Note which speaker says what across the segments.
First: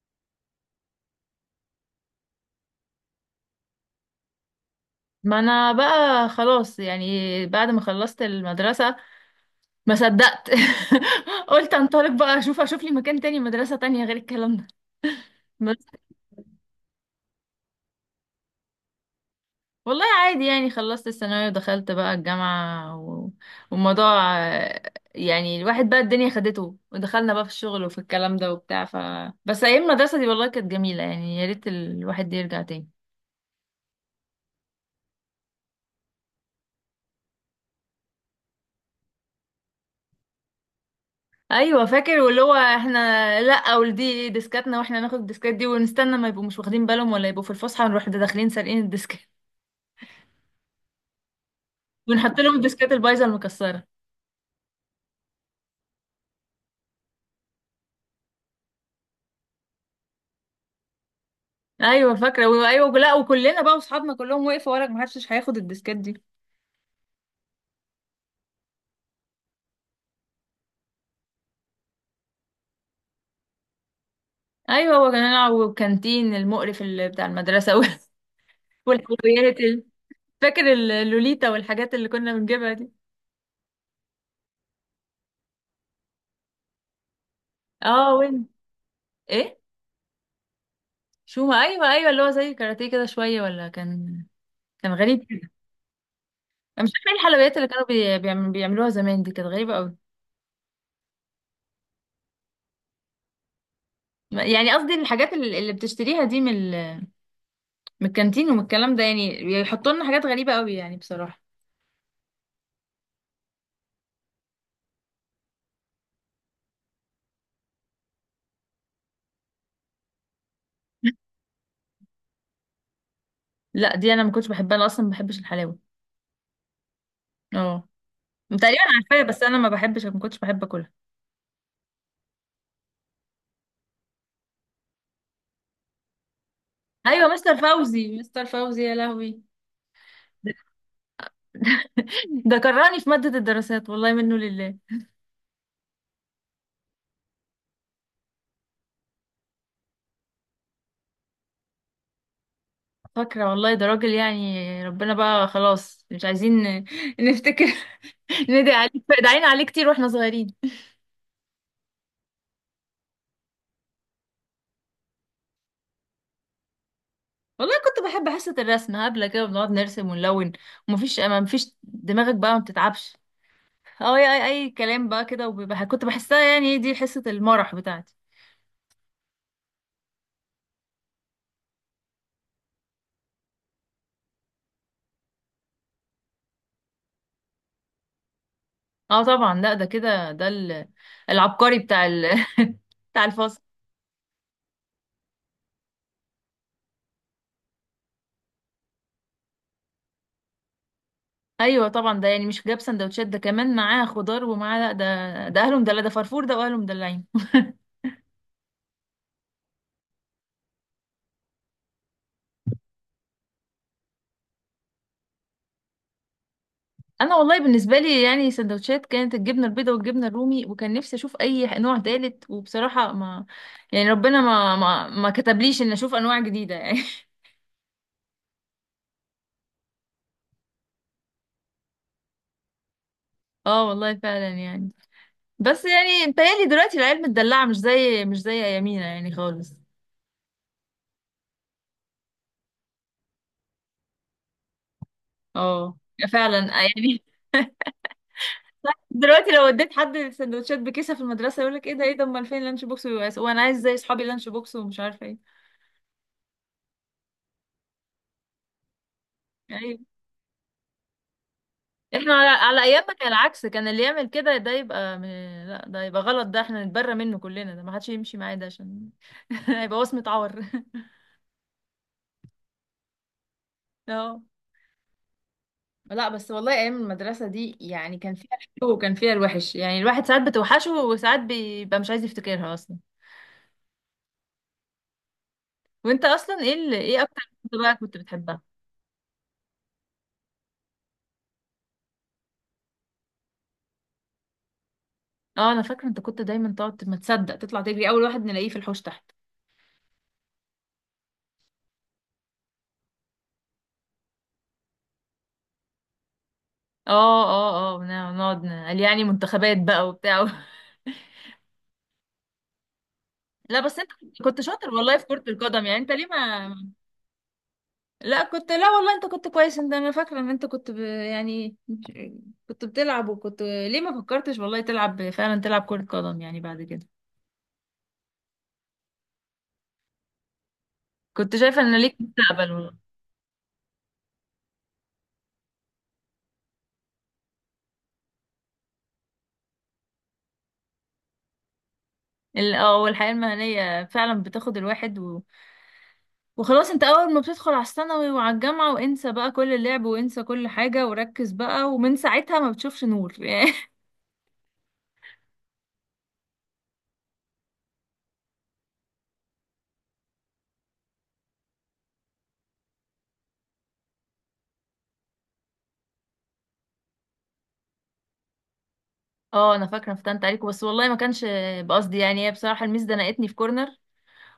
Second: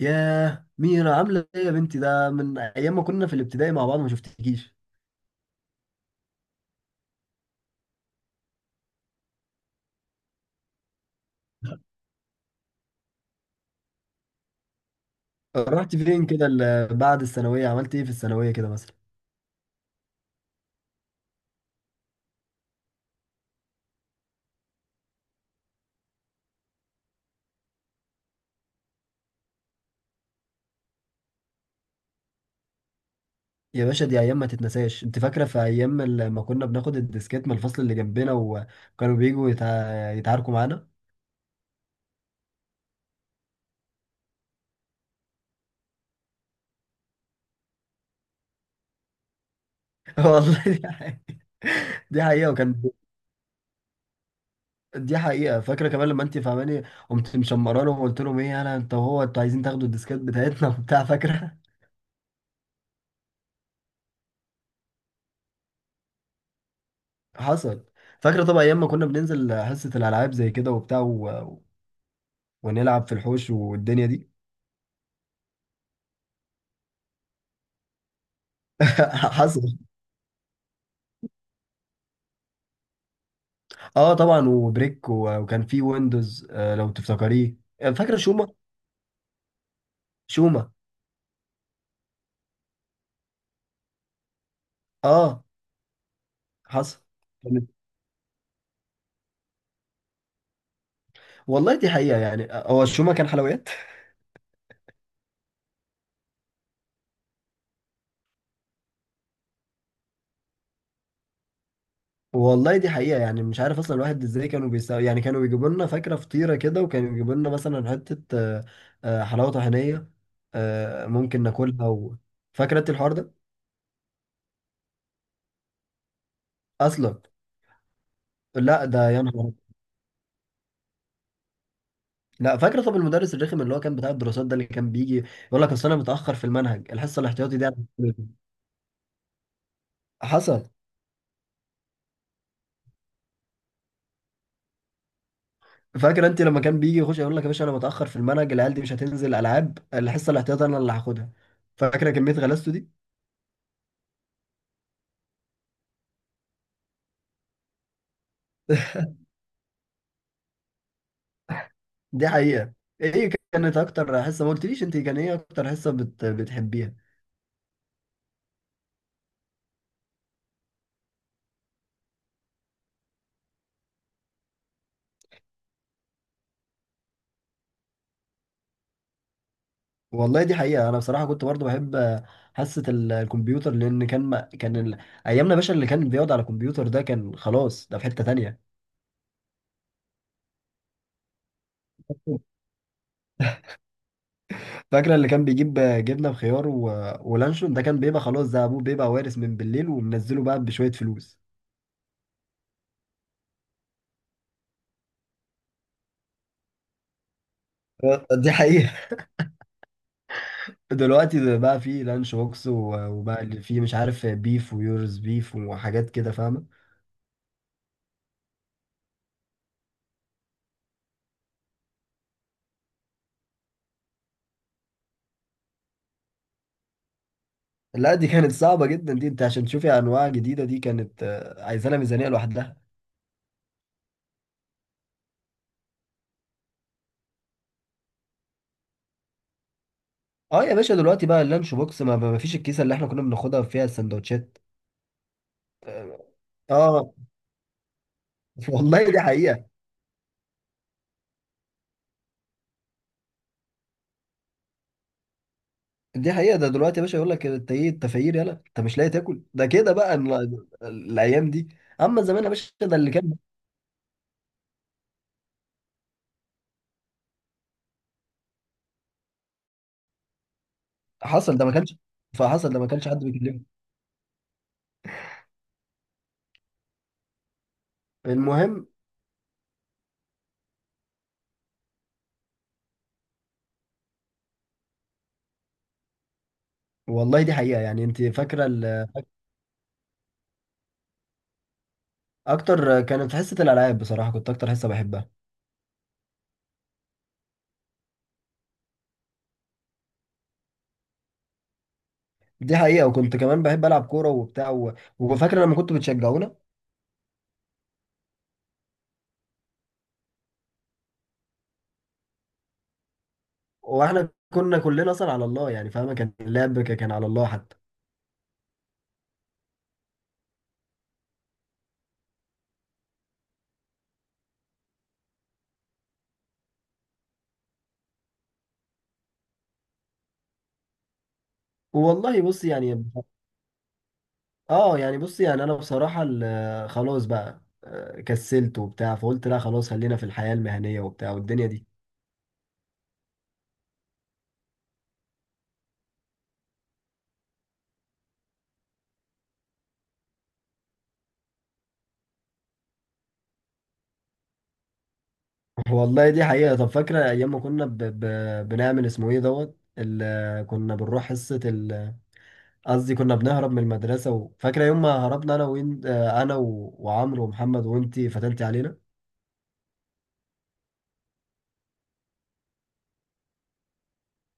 Speaker 1: ياه، ميرا عاملة ايه يا بنتي؟ ده من ايام ما كنا في الابتدائي مع بعض، ما شفتكيش.
Speaker 2: ما انا بقى خلاص، يعني بعد ما خلصت المدرسة، ما صدقت. قلت انطلق بقى، اشوف لي مكان تاني، مدرسة تانية غير الكلام ده بس.
Speaker 1: رحت فين كده بعد الثانوية؟ عملت ايه في الثانوية كده مثلا؟
Speaker 2: والله عادي يعني، خلصت الثانوية ودخلت بقى الجامعة و والموضوع، يعني الواحد بقى الدنيا خدته، ودخلنا بقى في الشغل وفي الكلام ده وبتاع، بس ايام المدرسة دي والله كانت جميلة، يعني يا ريت الواحد يرجع تاني.
Speaker 1: يا باشا، دي ايام ما تتنساش. انت فاكرة في ايام ما كنا بناخد الديسكات من الفصل اللي جنبنا، وكانوا بيجوا يتعاركوا معانا؟
Speaker 2: ايوه فاكر، واللي هو احنا، لا ودي ديسكاتنا، واحنا ناخد الديسكات دي ونستنى ما يبقوا مش واخدين بالهم، ولا يبقوا في الفسحه نروح داخلين سارقين الديسكات،
Speaker 1: والله دي حقيقة. دي
Speaker 2: ونحط
Speaker 1: حقيقة
Speaker 2: لهم
Speaker 1: وكان.
Speaker 2: الديسكات البايظه المكسره.
Speaker 1: دي حقيقة، فاكرة كمان لما انت فاهماني. قمت مشمرانه وقلت لهم ايه، انا انت وهو انتوا عايزين تاخدوا الديسكات بتاعتنا؟ وبتاع، فاكرة؟
Speaker 2: ايوه فاكره، ايوه، لا وكلنا بقى واصحابنا كلهم وقفوا وراك، ما حدش هياخد الديسكات دي.
Speaker 1: حصل. فاكرة طبعا أيام ما كنا بننزل حصة الألعاب زي كده وبتاع، ونلعب في الحوش والدنيا دي.
Speaker 2: ايوه، هو كان نلعب، والكانتين المقرف اللي بتاع المدرسه والحلويات
Speaker 1: حصل.
Speaker 2: فاكر اللوليتا والحاجات اللي كنا بنجيبها دي.
Speaker 1: اه طبعا، وبريك، وكان في ويندوز، لو تفتكريه. آه،
Speaker 2: اه،
Speaker 1: فاكره شوما.
Speaker 2: وين. ايه؟
Speaker 1: شوما.
Speaker 2: شو ما، ايوه ايوه، اللي هو زي كاراتيه كده شويه، ولا كان، كان غريب.
Speaker 1: اه.
Speaker 2: مش
Speaker 1: حصل.
Speaker 2: فاكره إيه الحلويات اللي
Speaker 1: كانت-
Speaker 2: كانوا بيعملوها زمان، دي كانت غريبه قوي.
Speaker 1: والله دي حقيقة يعني، هو الشوما كان حلويات.
Speaker 2: يعني قصدي الحاجات اللي بتشتريها دي، من الكانتين ومن الكلام ده، يعني بيحطوا لنا حاجات غريبه قوي يعني بصراحه.
Speaker 1: والله دي حقيقة يعني، مش عارف اصلا الواحد ازاي كانوا بيساوي. يعني كانوا بيجيبوا لنا، فاكرة، فطيرة كده، وكانوا يجيبوا لنا مثلا حتة حلاوة طحينية. ممكن ناكلها و... فاكرة انت الحوار ده؟
Speaker 2: لا دي انا ما كنتش بحبها، انا اصلا ما بحبش الحلاوه.
Speaker 1: اصلا.
Speaker 2: اه، تقريبا
Speaker 1: لا ده، يا
Speaker 2: عارفاها بس
Speaker 1: نهار.
Speaker 2: انا ما بحبش، ما كنتش بحب اكلها.
Speaker 1: لا، فاكر طب المدرس الرخم اللي هو كان بتاع الدراسات ده، اللي كان بيجي يقول لك اصل انا متاخر في المنهج، الحصه
Speaker 2: ايوه مستر
Speaker 1: الاحتياطي دي مش
Speaker 2: فوزي، مستر
Speaker 1: فاكرها.
Speaker 2: فوزي يا لهوي.
Speaker 1: حصل.
Speaker 2: ده كرهني في ماده الدراسات، والله منه لله.
Speaker 1: فاكر انت لما كان بيجي يخش يقول لك: يا باشا انا متاخر في المنهج، العيال دي مش هتنزل العاب، الحصه الاحتياطي انا اللي هاخدها؟ فاكره كميه غلاسته دي؟
Speaker 2: فاكره والله، ده راجل يعني ربنا بقى، خلاص مش عايزين نفتكر. ندعي عليه، دعينا عليه كتير واحنا صغيرين.
Speaker 1: دي حقيقه. ايه كانت اكتر حصه؟ ما قلتليش انت كان ايه اكتر حصه بتحبيها؟
Speaker 2: والله كنت بحب حصة الرسم، هبلة كده بنقعد نرسم ونلون، ومفيش، ما مفيش دماغك بقى ما بتتعبش. اه، اي اي أي كلام بقى كده، وبيبقى كنت بحسها يعني دي حصة المرح بتاعتي.
Speaker 1: والله دي حقيقه، انا بصراحه كنت برضو بحب حصه الكمبيوتر، لان كان ما... كان ال... ايامنا يا باشا اللي كان بيقعد على الكمبيوتر ده، كان خلاص ده في حته تانيه.
Speaker 2: اه طبعا، لا ده كده، ده العبقري بتاع بتاع الفصل.
Speaker 1: فاكرة اللي كان بيجيب جبنة بخيار و... ولانشون، ده كان بيبقى خلاص، ده أبوه بيبقى وارث من بالليل ومنزله بقى بشوية فلوس.
Speaker 2: ايوه طبعا، ده يعني مش جاب سندوتشات، ده كمان معاه خضار ومعاه، لا ده اهله مدلع، ده فرفور ده واهله مدلعين.
Speaker 1: دي حقيقة. دلوقتي ده بقى فيه لانش بوكس، وبقى اللي فيه مش عارف، بيف ويورز بيف، وحاجات كده، فاهمة؟
Speaker 2: انا والله بالنسبه لي يعني سندوتشات، كانت الجبنه البيضاء والجبنه الرومي، وكان نفسي اشوف اي نوع تالت، وبصراحه ما، يعني ربنا ما كتبليش ان اشوف انواع جديده يعني.
Speaker 1: لا دي كانت صعبة جدا، دي انت عشان تشوفي أنواع جديدة دي كانت عايزة لها ميزانية لوحدها.
Speaker 2: اه والله فعلا يعني. بس يعني متهيألي دلوقتي العيال متدلعه، مش زي ايامينا يعني خالص.
Speaker 1: اه يا باشا دلوقتي بقى، اللانش بوكس ما فيش الكيسة اللي احنا كنا بناخدها فيها السندوتشات.
Speaker 2: اه فعلا،
Speaker 1: اه.
Speaker 2: يعني.
Speaker 1: والله دي
Speaker 2: دلوقتي لو
Speaker 1: حقيقة.
Speaker 2: اديت حد سندوتشات بكيسه في المدرسه، يقول لك ايه ده، ايه ده، امال فين اللانش بوكس، وانا عايز زي اصحابي لانش بوكس ومش عارفه ايه.
Speaker 1: دي حقيقة، ده دلوقتي يا باشا يقول لك: انت ايه التفاير، يلا انت مش لاقي تاكل؟ ده كده
Speaker 2: يعني
Speaker 1: بقى الايام دي. اما
Speaker 2: احنا
Speaker 1: زمان
Speaker 2: على,
Speaker 1: يا باشا،
Speaker 2: على
Speaker 1: ده اللي
Speaker 2: ايامنا كان
Speaker 1: كان.
Speaker 2: العكس، كان اللي يعمل كده ده يبقى لا، ده يبقى غلط، ده احنا نتبرى منه كلنا، ده ما حدش يمشي معاه، ده عشان هيبقى وصمة عار.
Speaker 1: حصل، ده ما كانش. فحصل، ده ما كانش حد بيكلمه.
Speaker 2: اه، لا بس والله ايام المدرسه دي يعني كان فيها
Speaker 1: المهم.
Speaker 2: الحلو وكان فيها الوحش، يعني الواحد ساعات بتوحشه وساعات بيبقى مش عايز يفتكرها اصلا. وانت اصلا ايه اكتر
Speaker 1: والله دي
Speaker 2: كنت
Speaker 1: حقيقة
Speaker 2: بقى
Speaker 1: يعني،
Speaker 2: كنت
Speaker 1: انت
Speaker 2: بتحبها؟
Speaker 1: فاكرة ال-، اكتر كانت حصة الالعاب، بصراحة كنت اكتر حصة بحبها.
Speaker 2: اه انا فاكره، انت كنت دايما تقعد ما تصدق تطلع تجري، اول واحد نلاقيه في الحوش تحت.
Speaker 1: دي حقيقة، وكنت كمان بحب العب كورة وبتاع، و... وفاكرة لما كنتوا بتشجعونا.
Speaker 2: اه اه اه نقعد نقعد نقول يعني منتخبات بقى وبتاع. لا بس انت
Speaker 1: واحنا
Speaker 2: كنت
Speaker 1: كنا
Speaker 2: شاطر
Speaker 1: كلنا
Speaker 2: والله في
Speaker 1: اصلا
Speaker 2: كرة
Speaker 1: على الله
Speaker 2: القدم،
Speaker 1: يعني،
Speaker 2: يعني انت
Speaker 1: فاهمة،
Speaker 2: ليه
Speaker 1: كان
Speaker 2: ما،
Speaker 1: اللعب كان على الله حتى.
Speaker 2: لا والله انت كنت كويس انت، انا فاكرة ان انت كنت يعني كنت بتلعب، وكنت ليه ما فكرتش والله تلعب فعلا، تلعب كرة قدم يعني بعد كده؟ كنت شايفة ان ليك
Speaker 1: والله بص
Speaker 2: مستقبل والله.
Speaker 1: يعني. اه يعني بص يعني، انا بصراحة خلاص بقى، كسلت وبتاع، فقلت لا خلاص خلينا في الحياة المهنية وبتاع والدنيا دي.
Speaker 2: والحياة المهنية فعلا بتاخد الواحد و... وخلاص، انت اول ما بتدخل على الثانوي وعلى الجامعة، وانسى بقى كل اللعب، وانسى كل حاجة وركز بقى، ومن ساعتها ما بتشوفش نور.
Speaker 1: والله دي حقيقة، طب فاكرة ايام ما كنا بنعمل اسمه ايه، دوت ال... آه، كنا بنروح حصة ال... آه، قصدي كنا بنهرب من المدرسة و... فاكرة يوم ما هربنا انا وين، انا و... وعمرو ومحمد، وانتي فتنتي علينا.
Speaker 2: اه انا فاكره، فتنت عليكم بس والله ما كانش بقصدي يعني، هي بصراحه الميس زنقتني في كورنر،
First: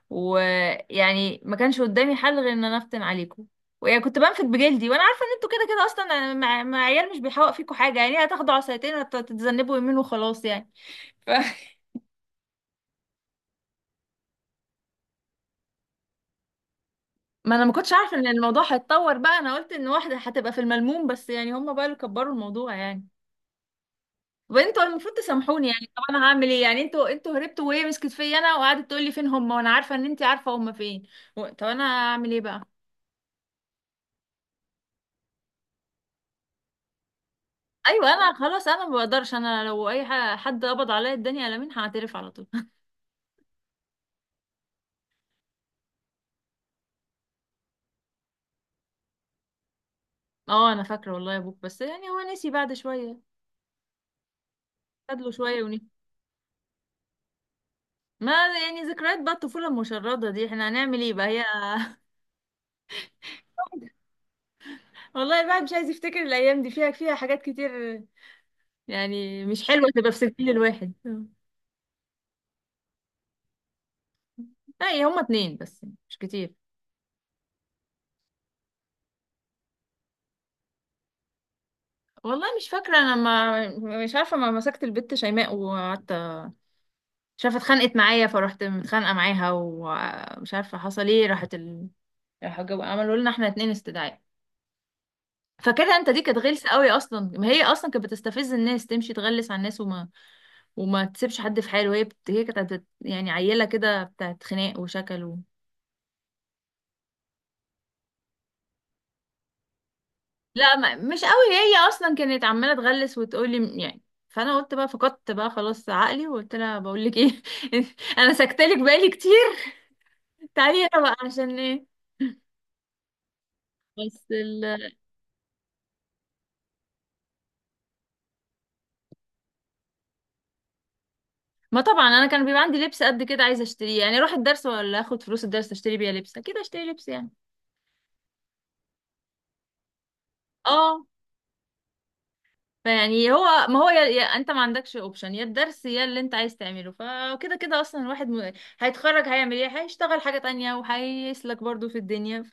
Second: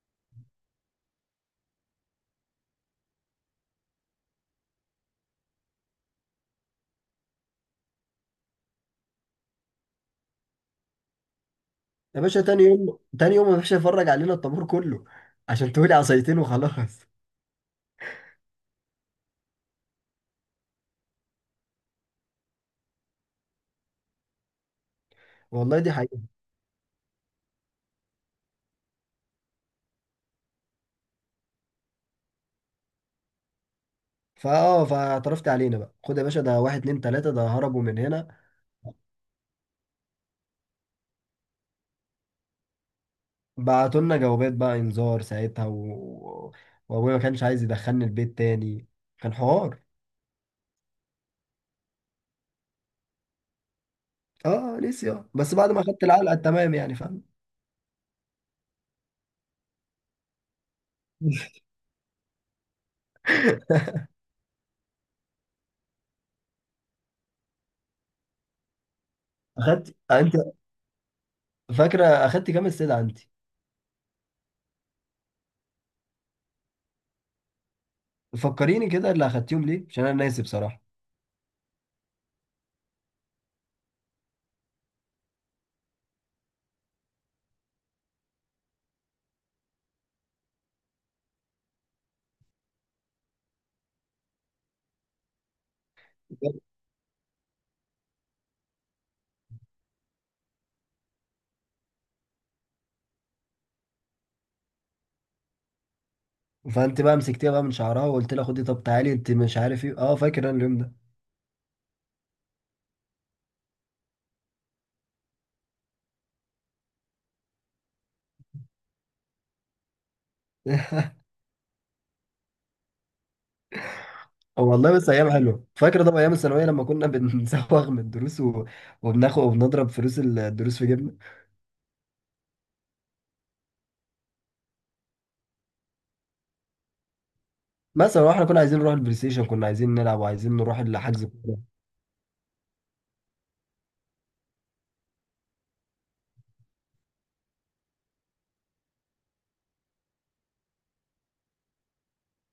Speaker 2: ويعني ما كانش قدامي حل غير ان انا افتن عليكم، ويعني كنت بنفد بجلدي، وانا عارفه ان انتوا كده كده اصلا يعني، مع, عيال مش بيحوق فيكم حاجه، يعني هتاخدوا عصايتين وتتذنبوا يمين وخلاص يعني. ف...
Speaker 1: يا باشا تاني يوم، ما فيش يفرج علينا الطابور كله، عشان تقولي عصايتين وخلاص.
Speaker 2: ما انا ما كنتش عارفه ان الموضوع هيتطور بقى، انا قلت ان واحده هتبقى في الملموم بس، يعني هم بقى اللي كبروا الموضوع يعني. طب انتوا المفروض تسامحوني
Speaker 1: والله
Speaker 2: يعني،
Speaker 1: دي
Speaker 2: طب
Speaker 1: حقيقة.
Speaker 2: انا هعمل ايه يعني، انتوا هربتوا وهي مسكت فيا انا، وقعدت تقول لي فين هم، وانا عارفه ان انت عارفه هم فين. طب انا هعمل ايه بقى؟
Speaker 1: فاعترفت علينا بقى، خد يا باشا: ده واحد اتنين تلاتة ده هربوا من
Speaker 2: ايوه انا
Speaker 1: هنا.
Speaker 2: خلاص، انا ما بقدرش، انا لو اي حد قبض عليا الدنيا على مين، هعترف على طول.
Speaker 1: بعتوا لنا جوابات بقى، انذار ساعتها و... وابويا ما كانش عايز يدخلني البيت تاني. كان حوار.
Speaker 2: اه انا فاكره والله يا ابوك، بس يعني هو نسي بعد شويه،
Speaker 1: اه نسي،
Speaker 2: خد له
Speaker 1: اه بس
Speaker 2: شويه
Speaker 1: بعد
Speaker 2: ونسي.
Speaker 1: ما اخدت العلقة التمام يعني، فاهم؟
Speaker 2: ما يعني ذكريات بقى، الطفوله المشرده دي احنا هنعمل ايه بقى هي. والله الواحد مش عايز يفتكر الايام دي، فيها حاجات كتير يعني مش حلوه
Speaker 1: اخدت
Speaker 2: تبقى في
Speaker 1: انت.
Speaker 2: سجل الواحد
Speaker 1: فاكرة اخدت كام استدعاء انت؟
Speaker 2: اي، هما اتنين بس مش كتير.
Speaker 1: فكريني كده، اللي اخدتيهم ليه، عشان انا ناسي بصراحة.
Speaker 2: والله مش فاكرة، أنا ما، مش عارفة، ما مسكت البت شيماء وقعدت، مش عارفة اتخانقت معايا، فرحت متخانقة معاها، ومش عارفة حصل ايه، راحت راحوا عملوا لنا احنا اتنين استدعاء. فكده انت دي كانت غلسة قوي اصلا، ما هي اصلا كانت بتستفز الناس، تمشي تغلس على الناس، وما، وما تسيبش حد في حاله، هي هي كانت يعني عيلة كده بتاعت خناق وشكل و
Speaker 1: فانت بقى مسكتيها بقى من شعرها وقلت لها: خدي طب تعالي انت مش عارف ايه. اه فاكر انا
Speaker 2: لا
Speaker 1: اليوم ده.
Speaker 2: ما... مش قوي، هي اصلا كانت عمالة تغلس وتقولي يعني. فانا قلت بقى، فقدت بقى خلاص عقلي، وقلت لها بقول لك ايه، انا سكتلك بالي كتير، تعيرة بقى عشان ايه؟ بس
Speaker 1: والله بس ايام حلوه، فاكر طبعا ايام الثانويه لما كنا بنزوغ من الدروس و... وبناخد وبنضرب فلوس الدروس في جيبنا.
Speaker 2: ما طبعا انا كان بيبقى عندي لبس قد كده عايزه اشتريه، يعني اروح الدرس، ولا اخد فلوس الدرس اشتري بيها لبس، اكيد اشتري لبس يعني.
Speaker 1: مثلا، واحنا كنا عايزين نروح البلاي ستيشن، كنا عايزين نلعب وعايزين نروح
Speaker 2: اه
Speaker 1: الحجز كوره.
Speaker 2: فيعني هو، ما هو انت ما عندكش اوبشن، يا الدرس يا اللي انت عايز تعمله، فكده كده اصلا الواحد هيتخرج هيعمل ايه؟ هيشتغل حاجه تانية وهيسلك برضو في الدنيا،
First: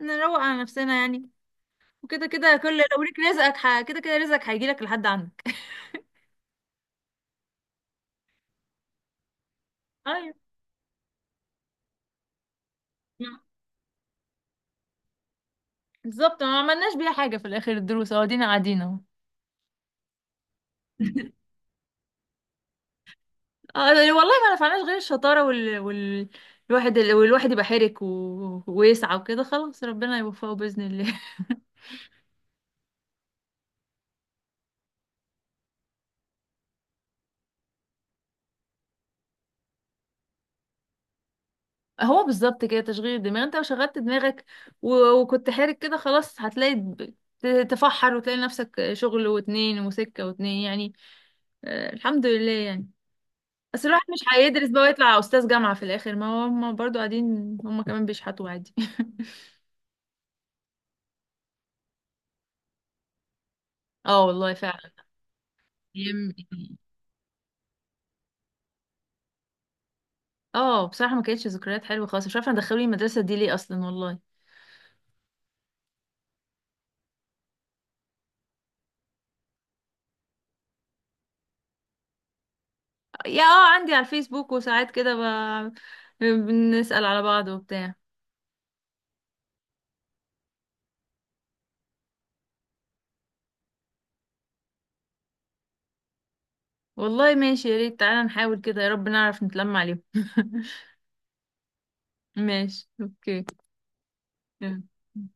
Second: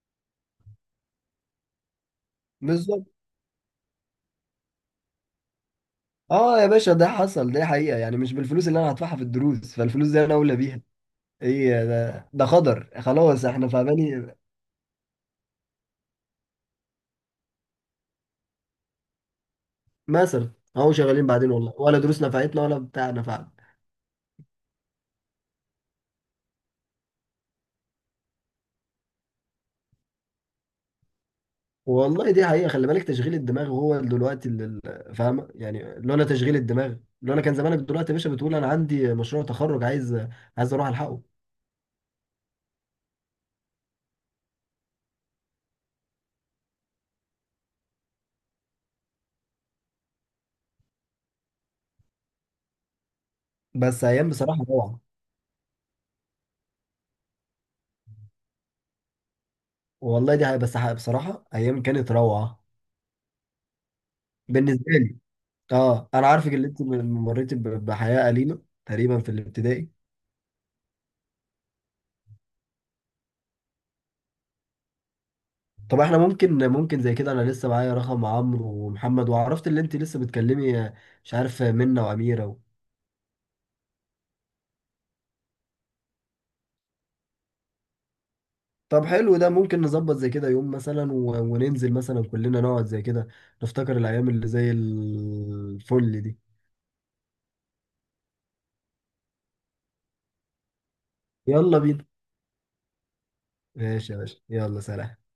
Speaker 2: فنروق على نفسنا يعني. وكده كده كل لو
Speaker 1: بالظبط.
Speaker 2: ليك رزقك كده كده رزقك هيجيلك لحد عندك.
Speaker 1: اه يا باشا، ده حصل، ده حقيقه يعني، مش بالفلوس اللي انا هدفعها في الدروس، فالفلوس دي
Speaker 2: ايوه
Speaker 1: انا اولى بيها. ايه ده، قدر خلاص احنا، فاهماني؟
Speaker 2: بالظبط، ما عملناش بيها حاجه في الاخر، الدروس اهو قاعدين قاعدين اهو.
Speaker 1: مثلا اهو شغالين بعدين، والله ولا دروس نفعتنا ولا بتاع نفعنا.
Speaker 2: اه والله ما نفعناش غير الشطارة الواحد يبقى حرك ويسعى وكده، خلاص ربنا يوفقه بإذن الله.
Speaker 1: والله دي حقيقة، خلي بالك، تشغيل الدماغ هو دلوقتي فاهمة يعني، لولا تشغيل الدماغ، لولا كان زمانك دلوقتي يا باشا بتقول أنا عندي مشروع تخرج، عايز أروح ألحقه.
Speaker 2: هو بالظبط كده تشغيل الدماغ، انت لو شغلت دماغك وكنت حرك كده، خلاص هتلاقي تفحر وتلاقي نفسك شغل واتنين وسكة واتنين يعني. آه الحمد لله يعني. بس الواحد
Speaker 1: بس
Speaker 2: مش
Speaker 1: أيام بصراحة
Speaker 2: هيدرس بقى
Speaker 1: روعة.
Speaker 2: ويطلع أستاذ جامعة في الآخر، ما هم برضو قاعدين، هم كمان بيشحتوا عادي.
Speaker 1: والله دي حقيقة، بس حقيقة بصراحة أيام كانت روعة
Speaker 2: اه والله
Speaker 1: بالنسبة لي. أه، أنا
Speaker 2: فعلا.
Speaker 1: عارفك اللي أنت مريتي بحياة أليمة تقريبا في الابتدائي.
Speaker 2: اه بصراحة ما كانتش ذكريات حلوة خالص، مش عارفة دخلوني المدرسة دي ليه اصلا والله.
Speaker 1: طب احنا ممكن، زي كده انا لسه معايا رقم عمرو ومحمد، وعرفت اللي انت لسه بتكلمي؟ مش عارف، منة واميره؟
Speaker 2: يا اه عندي على الفيسبوك وساعات كده بنسأل على بعض وبتاع.
Speaker 1: طب حلو، ده ممكن نظبط زي كده يوم مثلا و... وننزل مثلا كلنا نقعد زي كده، نفتكر الأيام اللي زي الفل دي.
Speaker 2: والله ماشي، يا ريت، تعالى نحاول كده، يا رب نعرف نتلم عليهم.
Speaker 1: يلا بينا.
Speaker 2: ماشي اوكي،
Speaker 1: ماشي يا باشا، يلا
Speaker 2: يلا.
Speaker 1: سلام.